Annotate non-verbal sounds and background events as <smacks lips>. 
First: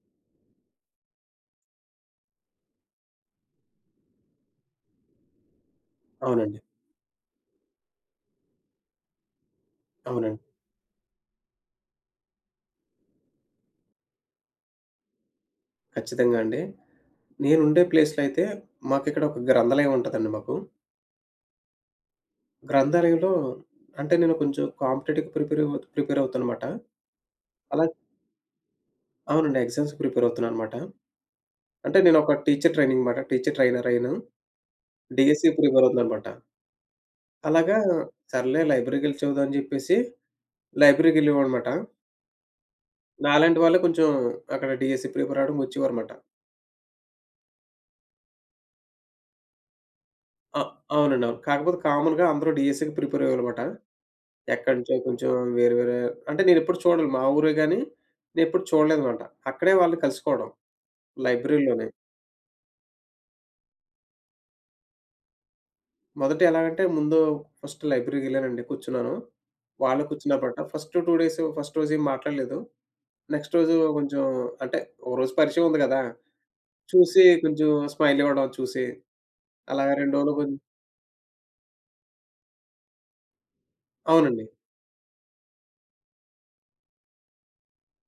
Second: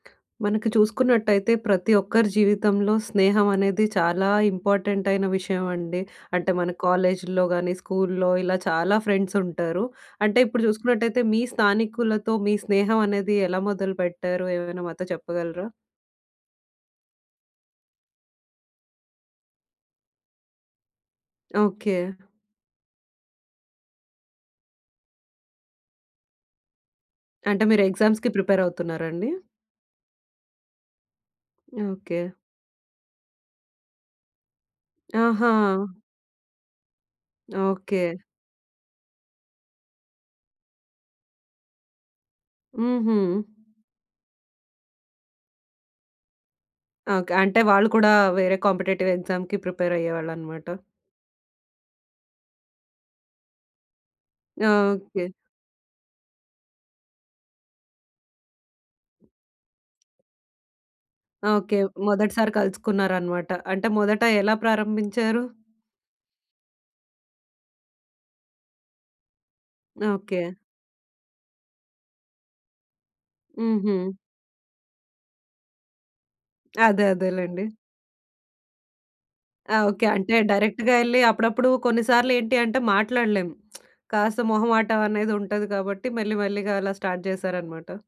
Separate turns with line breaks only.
మనకి చూసుకున్నట్టయితే, ప్రతి ఒక్కరి జీవితంలో స్నేహం అనేది చాలా ఇంపార్టెంట్ అయిన విషయం అండి. అంటే
అవునండి.
మన కాలేజీల్లో గానీ, స్కూల్లో ఇలా చాలా ఫ్రెండ్స్ ఉంటారు.
అవునండి.
అంటే ఇప్పుడు చూసుకున్నట్టయితే, మీ స్థానికులతో మీ స్నేహం అనేది ఎలా మొదలుపెట్టారు? ఏమైనా మాతో చెప్పగలరా?
ఖచ్చితంగా అండి. నేనుండే ప్లేస్‌లో అయితే, మాకు ఇక్కడ ఒక గ్రంథాలయం ఉంటదండి మాకు.
ఓకే.
గ్రంథాలయంలో, అంటే నేను కొంచెం కాంపిటేటివ్‌కి ప్రిపేర్ అవ్ ప్రిపేర్ అవుతానమాట.
అంటే, మీరు
అలా
ఎగ్జామ్స్‌కి ప్రిపేర్ అవుతున్నారా అండి?
అవునండి. ఆ ఎగ్జామ్స్‌‌కి ప్రిపేర్ అవుతున్నా అనమాట. అంటే నేను
ఓకే.
ఒక టీచర్ ట్రైనింగ్ మాట టీచర్ ట్రైనర్ అయ్యాను. డీఎస్సీ
ఆహా!
ప్రిపేర్ అవుతున్నా అనమాట. అలాగా
ఓకే.
సర్లే లైబ్రరీకెళ్లి చదువుదాం అని చెప్పేసి, లైబ్రరీకెళ్ళేవాడనమాట.
హుహు.
నాలాంటి వాళ్ళే కొంచెం, అక్కడ డీఎస్సీ ప్రిపేర్ అవ్వడానికి ఒచ్చేవారనమాట.
ఓకె. అంటే వాళ్ళు కూడా వేరే కాంపిటేటివ్ ఎక్సామ్‌కి ప్రిపేర్
అ
అయ్యేవాళ్ళనమాట.
అవునండి, అవును. కాకపోతే కామన్‌గా అందరూ డీఎస్సీ‌కి ప్రిపేర్ అయ్యేవాళ్ళనమాట. ఎక్కడినుంచో కొంచెం
ఓకే.
వేరే వేరే అంటే నేనెప్పుడు చూడను. మా ఊరే గాని, నేను ఎప్పుడు చూడలేదనమాట. అక్కడే వాళ్ళని కలుసుకోవడం,
ఓకే.
లైబ్రరీలోనే.
మొదటిసారి కలుసుకున్నారనమాట. అంటే మొదట ఎలా ప్రారంభించారు?
మొదట ఎలాగంటే, ముందు ఫస్ట్ లైబ్రరీకెళ్ళానండి. కూర్చున్నాను. వాళ్ళు
ఓకే.
కూర్చున్నప్పుడు ఫస్ట్ 2 డేసు ఫస్ట్ రోజు ఏం మాట్లాడలేదు. నెక్స్ట్ రోజు
హుహు.
కొంచెం అంటే, ఒకరోజు పరిచయం ఉంది గదా!
అదే.
చూసి
అదేలెండి.
కొంచెం స్మైల్ ఇవ్వడం చూసి, అలాగ
ఓకే.
2 రోజులు
అంటే,
గొం
డైరెక్ట్‌గా ఎళ్లి అప్పుడప్పుడు కొన్నిసార్లు ఏంటి అంటే మాట్లాడలేం. <smacks lips> కాస్త
అవునండి.
మొహమాటం అనేది ఉంటది కాబట్టి మెల్లి మెల్లిగా అలా స్టార్ట్ జేశారనమాట.